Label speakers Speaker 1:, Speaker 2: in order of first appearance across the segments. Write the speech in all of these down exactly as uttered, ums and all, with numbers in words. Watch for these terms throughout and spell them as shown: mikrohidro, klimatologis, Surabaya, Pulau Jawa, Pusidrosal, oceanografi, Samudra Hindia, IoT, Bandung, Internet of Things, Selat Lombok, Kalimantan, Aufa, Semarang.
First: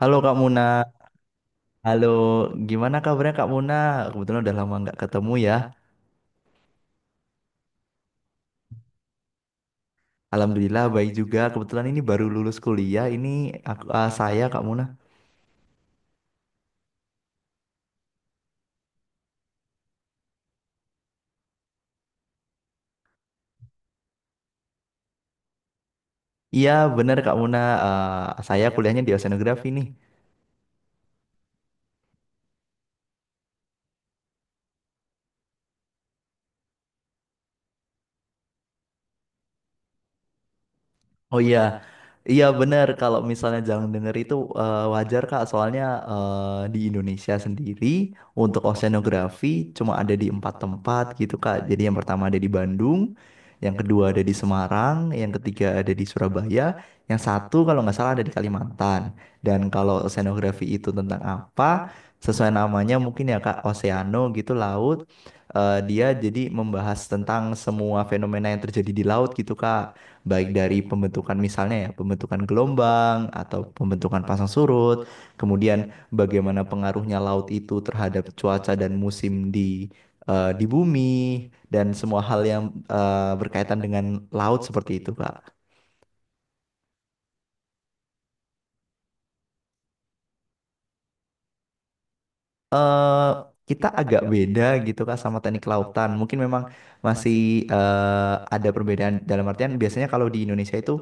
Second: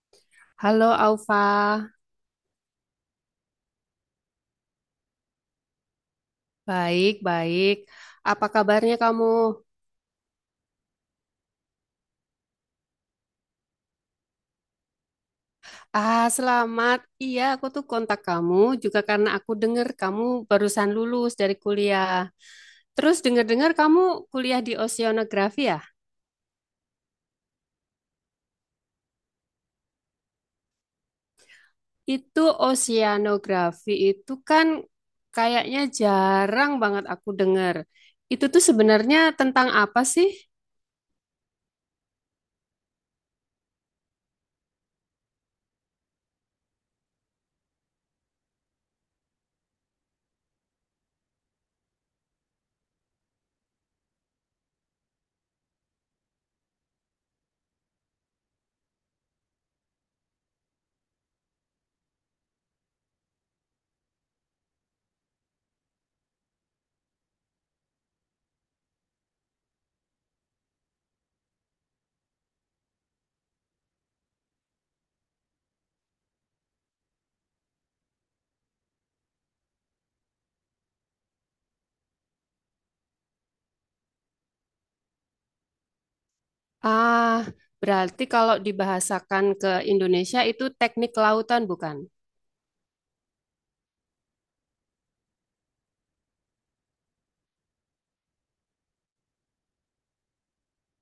Speaker 1: Halo Kak Muna,
Speaker 2: Halo Aufa,
Speaker 1: halo, gimana kabarnya Kak Muna? Kebetulan udah lama nggak ketemu ya.
Speaker 2: baik-baik. Apa kabarnya kamu?
Speaker 1: Alhamdulillah baik juga. Kebetulan ini baru lulus kuliah. Ini aku, ah, saya Kak Muna.
Speaker 2: Ah, selamat. Iya, aku tuh kontak kamu juga karena aku dengar kamu barusan lulus dari kuliah. Terus dengar-dengar kamu kuliah di oceanografi ya?
Speaker 1: Iya bener Kak Muna. Ah, saya kuliahnya di oceanografi nih.
Speaker 2: Itu oceanografi itu kan kayaknya jarang banget aku dengar. Itu tuh sebenarnya tentang apa sih?
Speaker 1: Oh iya, iya benar. Kalau misalnya jangan denger itu eh, wajar Kak. Soalnya eh, di Indonesia sendiri untuk oceanografi cuma ada di empat tempat gitu Kak. Jadi yang pertama ada di Bandung, yang kedua ada di Semarang, yang ketiga ada di Surabaya, yang satu kalau nggak salah ada di Kalimantan. Dan kalau oceanografi itu tentang apa? Sesuai namanya mungkin ya Kak, oceano gitu laut. Eh, dia jadi membahas tentang semua fenomena yang terjadi di laut gitu Kak, baik dari pembentukan misalnya ya, pembentukan gelombang atau pembentukan pasang surut, kemudian bagaimana pengaruhnya laut itu terhadap cuaca dan musim di eh, di bumi dan semua hal yang eh, berkaitan dengan laut seperti itu, Kak.
Speaker 2: Ah, berarti kalau dibahasakan ke Indonesia itu teknik lautan bukan?
Speaker 1: eh Kita agak beda gitu Kak sama teknik lautan. Mungkin memang masih eh, ada perbedaan dalam artian biasanya kalau di Indonesia itu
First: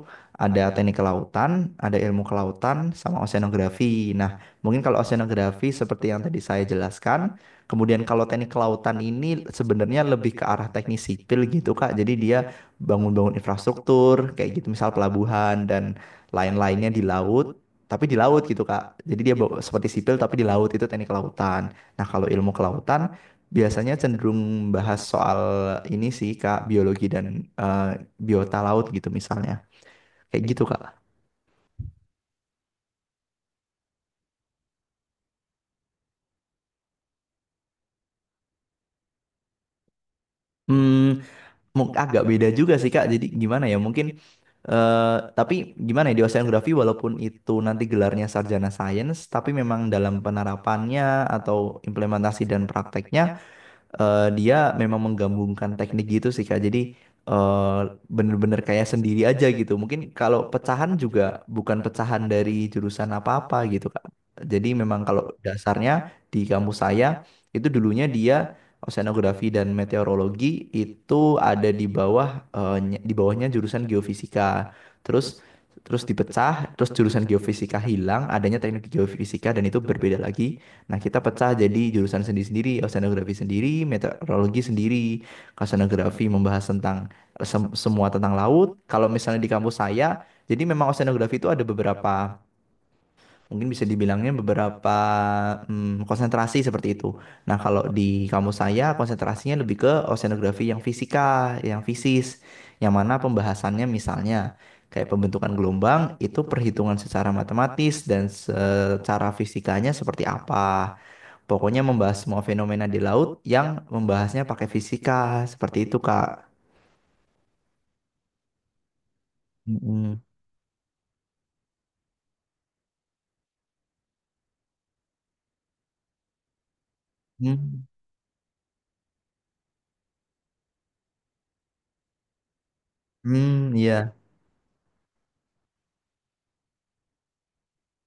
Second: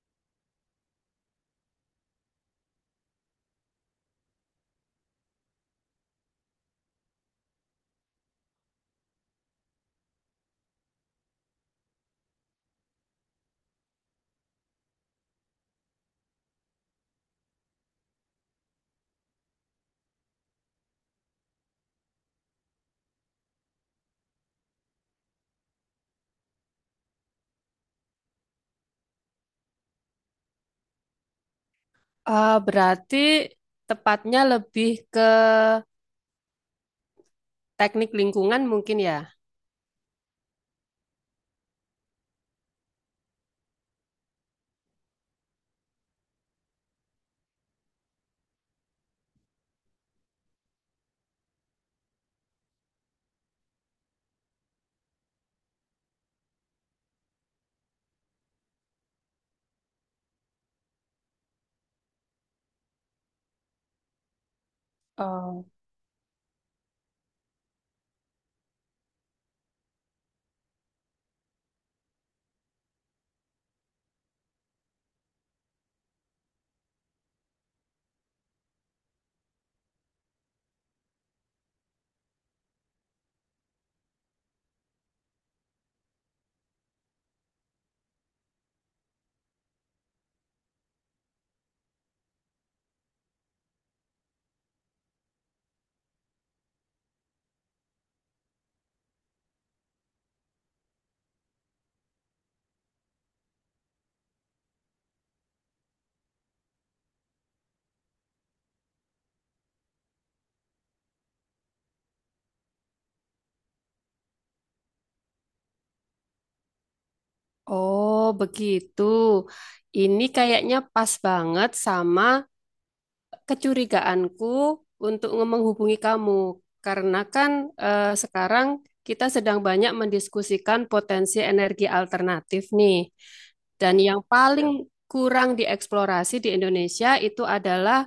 Speaker 1: ada teknik kelautan, ada ilmu kelautan sama oceanografi. Nah, mungkin kalau oceanografi seperti yang tadi saya jelaskan, kemudian kalau teknik kelautan ini sebenarnya lebih ke arah teknik sipil gitu Kak. Jadi dia bangun-bangun infrastruktur kayak gitu misal pelabuhan dan lain-lainnya di laut, tapi di laut gitu Kak. Jadi dia bawa- seperti sipil tapi di laut itu teknik kelautan. Nah, kalau ilmu kelautan biasanya cenderung bahas soal ini sih Kak, biologi dan eh, biota laut gitu misalnya. Kayak gitu Kak.
Speaker 2: Ah, berarti tepatnya lebih ke teknik lingkungan mungkin ya?
Speaker 1: Hmm, mung- agak beda juga sih Kak. Jadi gimana ya? Mungkin eh tapi gimana ya, di oceanografi walaupun itu nanti gelarnya sarjana sains, tapi memang dalam penerapannya atau implementasi dan prakteknya eh, dia memang menggabungkan teknik gitu sih Kak. Jadi eh, bener-bener kayak sendiri aja gitu. Mungkin kalau pecahan juga bukan pecahan dari jurusan apa-apa gitu Kak. Jadi memang kalau
Speaker 2: Oh,
Speaker 1: dasarnya di kampus saya itu dulunya dia oceanografi dan meteorologi itu ada di bawah eh, ny- di bawahnya jurusan geofisika. Terus terus dipecah, terus jurusan geofisika hilang, adanya teknik geofisika dan itu berbeda lagi. Nah, kita pecah jadi jurusan sendiri-sendiri, oceanografi sendiri, meteorologi sendiri, oceanografi membahas tentang eh, sem- semua tentang laut. Kalau misalnya di kampus saya, jadi memang oceanografi itu ada beberapa, mungkin bisa dibilangnya beberapa mm, konsentrasi seperti itu. Nah, kalau di kampus saya, konsentrasinya lebih ke oceanografi yang fisika, yang fisis, yang mana pembahasannya misalnya kayak pembentukan gelombang, itu perhitungan secara matematis dan secara fisikanya seperti apa. Pokoknya membahas semua fenomena di laut yang membahasnya pakai fisika, seperti itu, Kak.
Speaker 2: Oh, begitu.
Speaker 1: Mm-mm.
Speaker 2: Ini kayaknya pas banget sama kecurigaanku untuk nge- menghubungi kamu. Karena kan
Speaker 1: Hmm,
Speaker 2: eh, sekarang kita sedang banyak mendiskusikan potensi energi alternatif nih.
Speaker 1: hmm,
Speaker 2: Dan
Speaker 1: iya,
Speaker 2: yang paling kurang dieksplorasi di Indonesia itu adalah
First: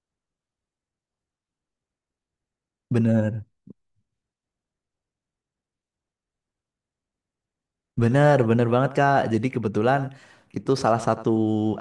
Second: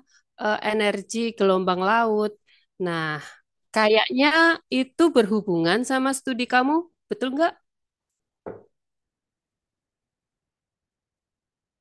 Speaker 2: eh, energi gelombang laut. Nah,
Speaker 1: bener.
Speaker 2: kayaknya itu berhubungan sama studi kamu, betul nggak?
Speaker 1: Bener, bener banget Kak. Jadi kebetulan itu salah satu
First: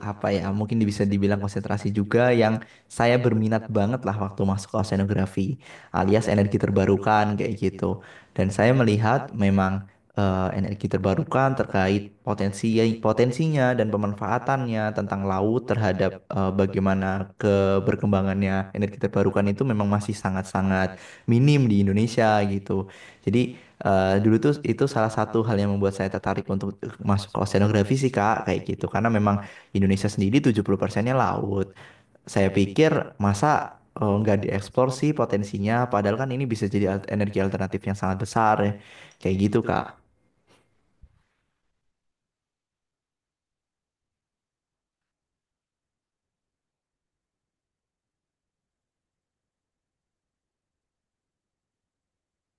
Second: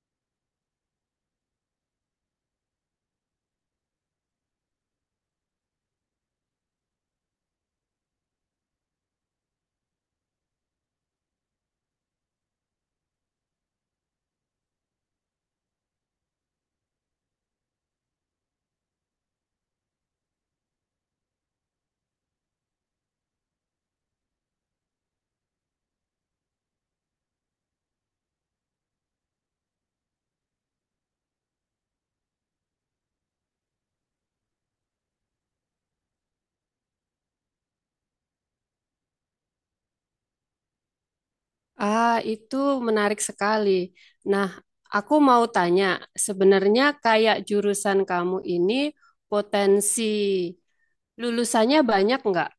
Speaker 1: apa ya, mungkin bisa dibilang konsentrasi juga yang saya berminat banget lah waktu masuk ke oceanografi alias energi terbarukan kayak gitu. Dan saya melihat memang eh, energi terbarukan terkait potensi potensinya dan pemanfaatannya tentang laut terhadap eh, bagaimana keberkembangannya energi terbarukan itu memang masih sangat-sangat minim di Indonesia gitu. Jadi, Eh, dulu tuh itu salah satu hal yang membuat saya tertarik untuk masuk ke oceanografi sih Kak, kayak gitu. Karena memang Indonesia sendiri tujuh puluh persennya laut. Saya pikir masa eh, nggak dieksplor sih potensinya, padahal kan ini bisa jadi al- energi alternatif yang sangat besar ya. Kayak gitu Kak.
Speaker 2: Ah, itu menarik sekali. Nah, aku mau tanya, sebenarnya kayak jurusan kamu ini potensi lulusannya banyak nggak?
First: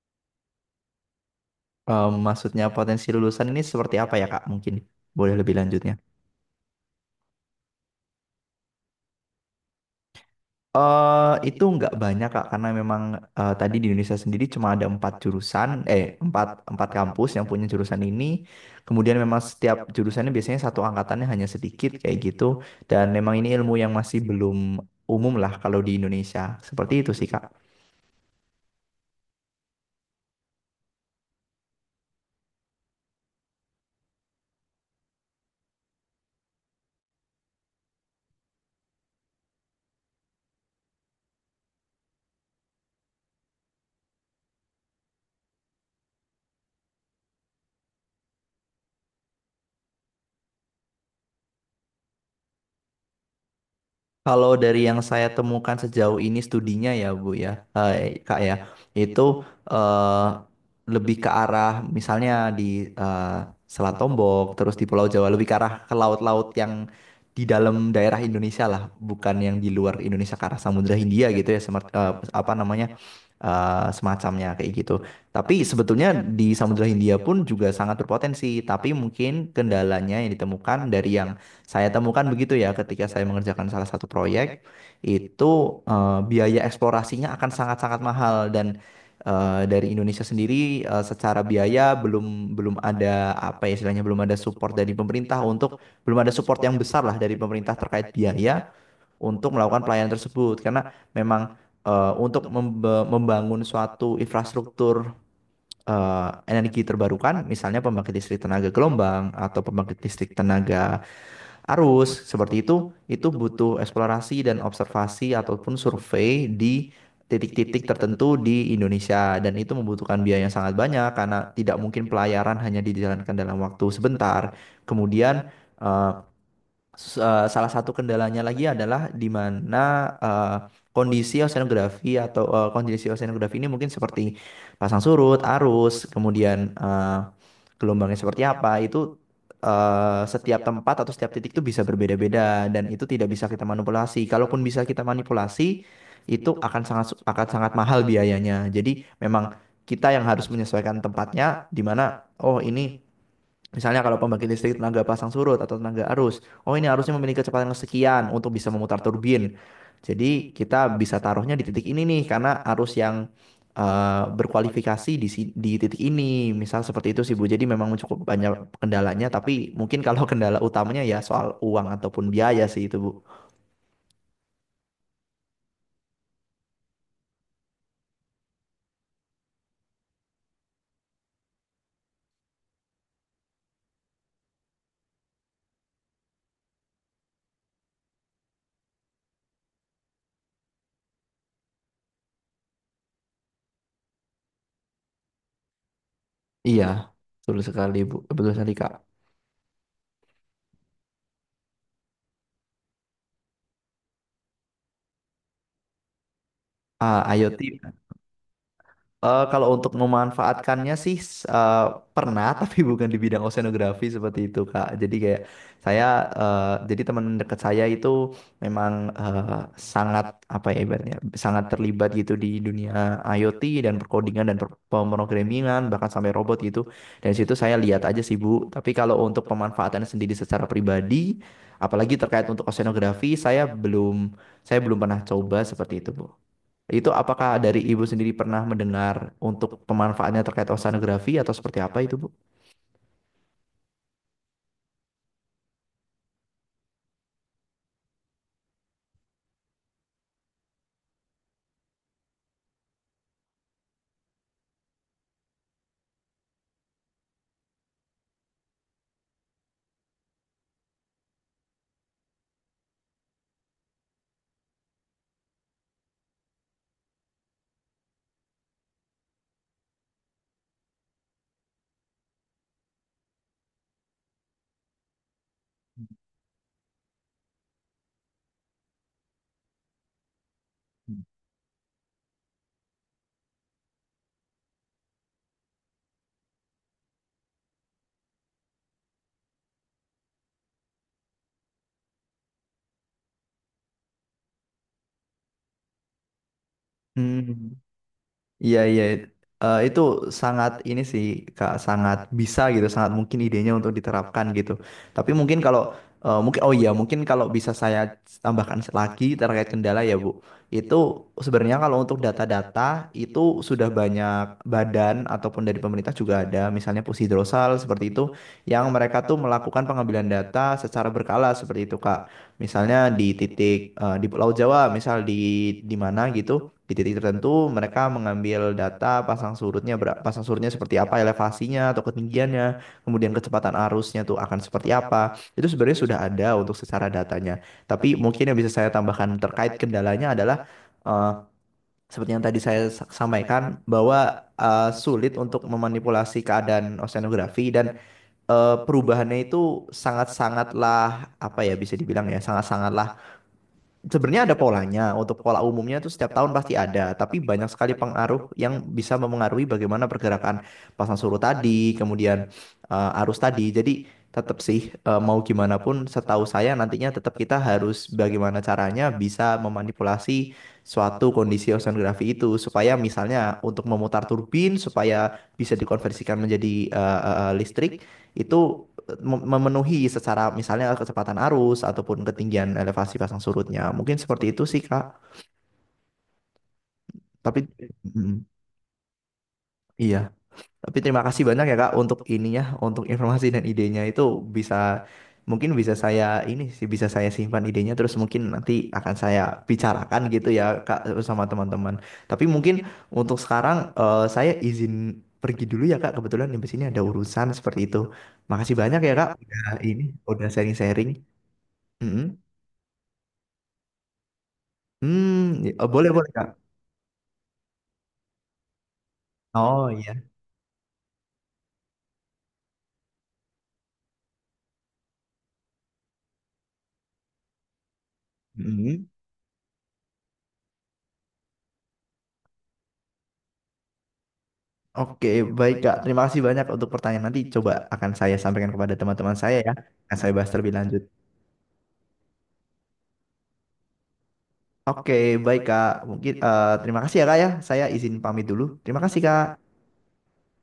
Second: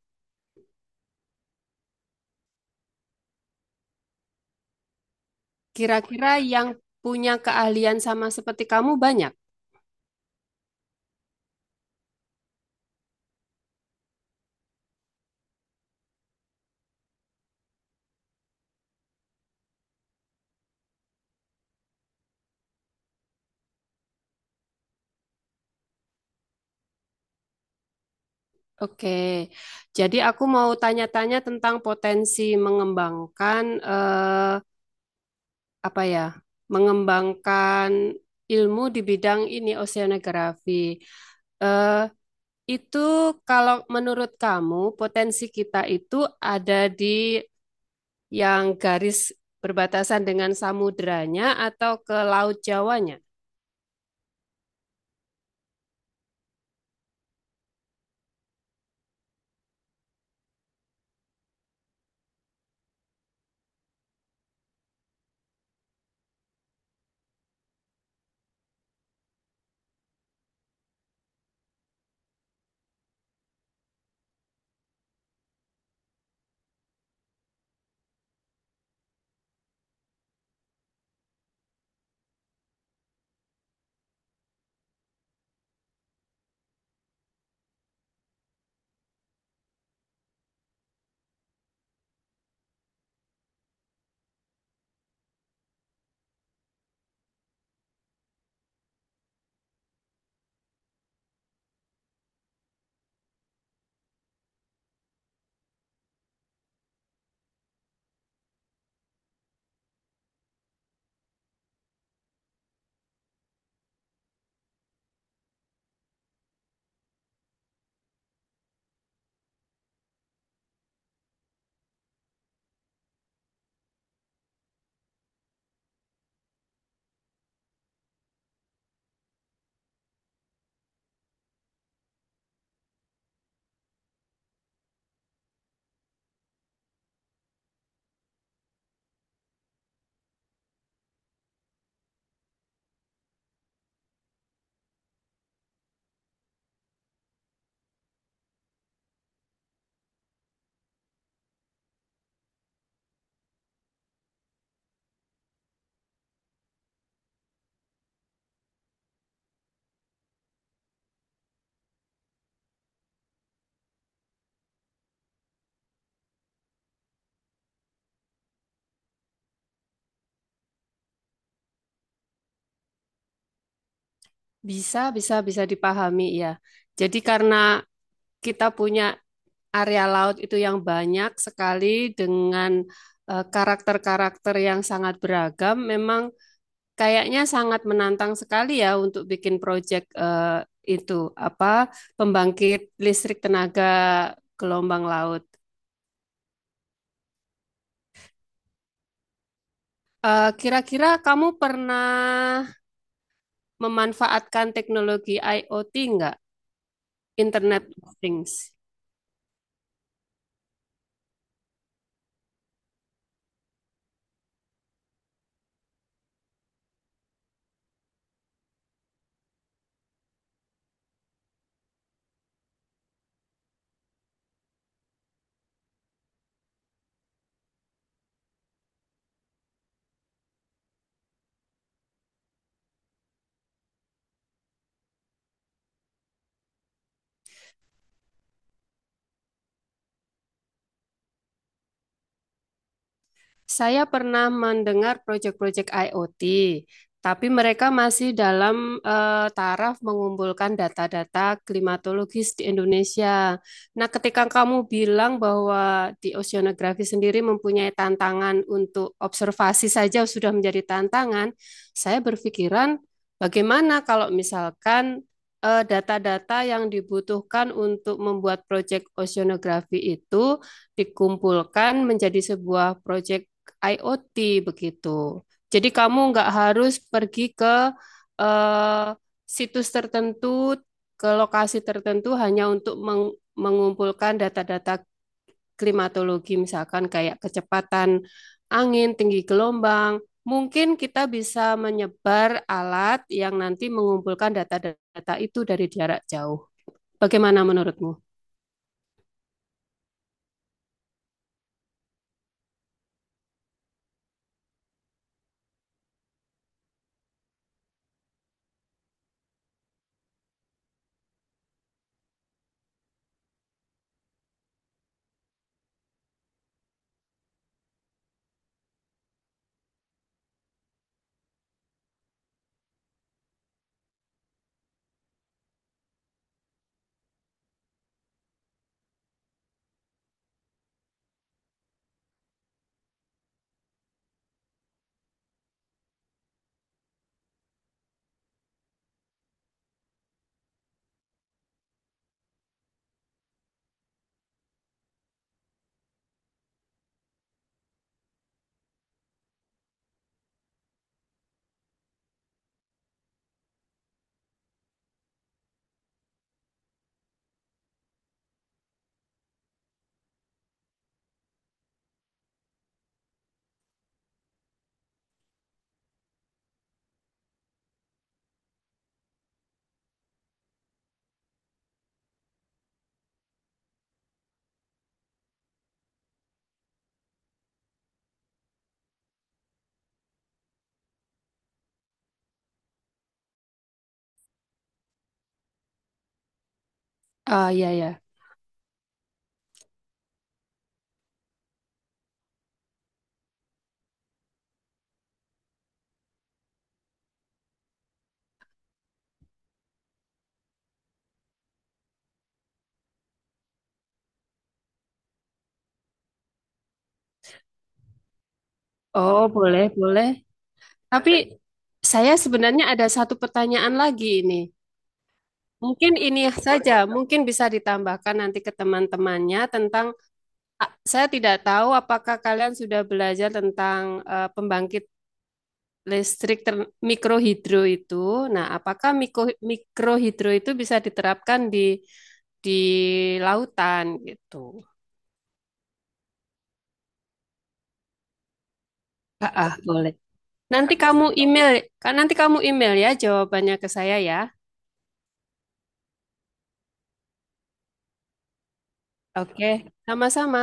Speaker 1: Eh, maksudnya potensi lulusan ini seperti apa ya Kak? Mungkin boleh lebih lanjutnya.
Speaker 2: Kira-kira yang punya keahlian sama seperti kamu banyak?
Speaker 1: Eh, itu nggak banyak Kak, karena memang eh, tadi di Indonesia sendiri cuma ada empat jurusan, eh empat, empat kampus yang punya jurusan ini. Kemudian memang setiap jurusannya biasanya satu angkatannya hanya sedikit kayak gitu. Dan memang ini ilmu yang masih belum umum lah kalau di Indonesia. Seperti itu sih Kak.
Speaker 2: Oke, jadi aku mau tanya-tanya tentang potensi mengembangkan eh, apa ya? Mengembangkan ilmu di bidang ini oceanografi. Eh, itu kalau menurut kamu potensi kita itu ada di yang garis berbatasan dengan samudranya atau ke Laut Jawanya?
Speaker 1: Kalau dari yang saya temukan sejauh ini studinya ya Bu ya, eh, Kak ya, itu eh, lebih ke arah misalnya di eh, Selat Lombok, terus di Pulau Jawa, lebih ke arah ke laut-laut yang di dalam daerah Indonesia lah, bukan yang di luar Indonesia ke arah Samudra Hindia gitu ya, semar- eh, apa namanya eh, semacamnya kayak gitu. Tapi sebetulnya di Samudra Hindia pun juga sangat berpotensi, tapi mungkin kendalanya yang ditemukan dari yang saya temukan begitu ya ketika saya mengerjakan salah satu proyek itu eh, biaya eksplorasinya akan sangat-sangat mahal dan eh, dari Indonesia sendiri eh, secara biaya belum belum ada apa ya istilahnya, belum ada support dari pemerintah untuk belum ada support yang besar lah dari pemerintah terkait biaya untuk melakukan pelayanan tersebut karena memang eh, untuk membe- membangun suatu infrastruktur eh, energi terbarukan misalnya pembangkit listrik tenaga gelombang atau pembangkit listrik tenaga arus seperti itu itu butuh eksplorasi dan observasi ataupun survei di titik-titik tertentu di Indonesia dan itu membutuhkan biaya yang sangat banyak karena tidak mungkin pelayaran hanya dijalankan dalam waktu sebentar. Kemudian eh, s- eh, salah satu kendalanya lagi adalah di mana eh, kondisi oseanografi atau eh, kondisi oseanografi ini mungkin seperti pasang surut, arus, kemudian eh, gelombangnya seperti apa, itu eh, setiap tempat atau setiap titik itu bisa berbeda-beda dan itu tidak bisa kita manipulasi. Kalaupun bisa kita manipulasi, itu akan sangat akan sangat mahal biayanya. Jadi memang kita yang harus menyesuaikan tempatnya di mana, oh ini, misalnya kalau pembangkit listrik tenaga pasang surut atau tenaga arus, oh ini arusnya memiliki kecepatan sekian untuk bisa memutar turbin. Jadi kita bisa taruhnya di titik ini nih karena arus yang eh, berkualifikasi di si- di titik ini. Misal seperti itu sih Bu. Jadi memang cukup banyak kendalanya, tapi mungkin kalau kendala utamanya ya soal uang ataupun biaya sih itu Bu.
Speaker 2: Bisa, bisa, bisa dipahami ya. Jadi karena kita punya area laut itu yang banyak sekali dengan eh, karakter-karakter yang sangat beragam, memang kayaknya sangat menantang sekali ya untuk bikin proyek eh, itu apa, pembangkit listrik tenaga gelombang laut.
Speaker 1: Iya, betul sekali Bu. Betul sekali Kak.
Speaker 2: Eh, Kira-kira kamu pernah memanfaatkan teknologi I o T nggak?
Speaker 1: Ah,
Speaker 2: Internet
Speaker 1: IoT.
Speaker 2: of Things.
Speaker 1: Eh, kalau untuk memanfaatkannya sih s- eh, pernah tapi bukan di bidang oceanografi seperti itu Kak. Jadi kayak saya eh, jadi teman dekat saya itu memang eh, sangat apa ya ibaratnya sangat terlibat gitu di dunia IoT dan perkodingan dan per pemrogramingan bahkan sampai robot gitu. Dan situ saya lihat aja sih Bu. Tapi kalau untuk pemanfaatan sendiri secara pribadi apalagi terkait untuk oceanografi saya belum saya belum pernah coba seperti itu Bu. Itu apakah dari Ibu sendiri pernah mendengar untuk pemanfaatannya terkait oceanografi atau seperti apa itu, Bu?
Speaker 2: Saya pernah mendengar proyek-proyek I o T, tapi mereka masih dalam eh, taraf mengumpulkan data-data klimatologis di Indonesia. Nah, ketika kamu bilang bahwa di oceanografi sendiri mempunyai tantangan untuk observasi saja sudah menjadi tantangan, saya berpikiran bagaimana kalau misalkan eh, data-data yang dibutuhkan untuk membuat proyek oceanografi itu dikumpulkan menjadi sebuah proyek I o T begitu. Jadi kamu nggak harus pergi ke eh, situs tertentu, ke lokasi tertentu hanya untuk meng- mengumpulkan data-data klimatologi, misalkan kayak kecepatan angin, tinggi gelombang. Mungkin kita bisa menyebar alat yang nanti mengumpulkan data-data itu dari jarak jauh.
Speaker 1: Hmm.
Speaker 2: Bagaimana menurutmu?
Speaker 1: Iya iya, Eh, itu sangat ini sih Kak, sangat bisa gitu, sangat mungkin idenya untuk diterapkan gitu. Tapi mungkin kalau eh, mungkin oh iya mungkin kalau bisa saya tambahkan lagi terkait kendala ya Bu. Itu sebenarnya kalau untuk data-data itu sudah banyak badan ataupun dari pemerintah juga ada misalnya Pusidrosal seperti itu yang mereka tuh melakukan pengambilan data secara berkala seperti itu Kak. Misalnya di titik eh, di Pulau Jawa misal di di mana gitu, di titik tertentu mereka mengambil data pasang surutnya ber- pasang surutnya seperti apa, elevasinya atau ketinggiannya kemudian kecepatan arusnya tuh akan seperti apa, itu sebenarnya sudah ada untuk secara datanya, tapi mungkin yang bisa saya tambahkan terkait kendalanya adalah eh, seperti yang tadi saya sa- sampaikan bahwa eh, sulit untuk memanipulasi keadaan oseanografi dan eh, perubahannya itu sangat-sangatlah apa ya bisa dibilang ya sangat-sangatlah. Sebenarnya ada polanya. Untuk pola umumnya itu setiap tahun pasti ada, tapi banyak sekali pengaruh yang bisa memengaruhi bagaimana pergerakan pasang surut tadi, kemudian eh, arus tadi. Jadi tetap sih eh, mau gimana pun setahu saya nantinya tetap kita harus bagaimana caranya bisa memanipulasi suatu kondisi oceanografi itu supaya misalnya untuk memutar turbin supaya bisa dikonversikan menjadi eh, eh, eh, listrik itu memenuhi secara misalnya kecepatan arus ataupun ketinggian elevasi pasang surutnya. Mungkin seperti itu sih, Kak. Tapi,
Speaker 2: Ah, iya, ya.
Speaker 1: Mm, iya, tapi terima kasih banyak ya, Kak, untuk ininya, untuk informasi dan idenya itu bisa, mungkin bisa saya ini sih, bisa saya simpan idenya terus mungkin nanti akan saya bicarakan gitu ya, Kak, sama teman-teman. Tapi mungkin untuk sekarang eh, saya izin pergi dulu ya, Kak. Kebetulan di sini ada urusan seperti itu. Makasih banyak ya, Kak.
Speaker 2: Oh,
Speaker 1: Udah
Speaker 2: boleh,
Speaker 1: ini,
Speaker 2: boleh.
Speaker 1: udah sharing-sharing.
Speaker 2: Tapi
Speaker 1: Mm-mm.
Speaker 2: saya sebenarnya ada satu pertanyaan lagi ini.
Speaker 1: Hmm, ya- oh, boleh
Speaker 2: Mungkin
Speaker 1: boleh Kak.
Speaker 2: ini saja, mungkin bisa ditambahkan nanti ke teman-temannya
Speaker 1: Oh
Speaker 2: tentang,
Speaker 1: iya.
Speaker 2: ah, saya tidak tahu apakah kalian sudah belajar tentang eh, pembangkit listrik ter- mikrohidro itu. Nah,
Speaker 1: Mhm.
Speaker 2: apakah miko- mikrohidro itu bisa diterapkan di di lautan gitu.
Speaker 1: Oke, baik Kak. Terima kasih banyak untuk pertanyaan, nanti coba akan saya sampaikan kepada teman-teman
Speaker 2: Ah,
Speaker 1: saya ya.
Speaker 2: ah, boleh.
Speaker 1: Akan saya bahas terlebih
Speaker 2: Nanti
Speaker 1: lanjut.
Speaker 2: kamu email, kan nanti kamu email ya jawabannya ke saya ya.
Speaker 1: Oke, baik Kak. Mungkin eh, terima kasih ya Kak ya. Saya izin pamit dulu. Terima kasih Kak.
Speaker 2: Oke. Sama-sama.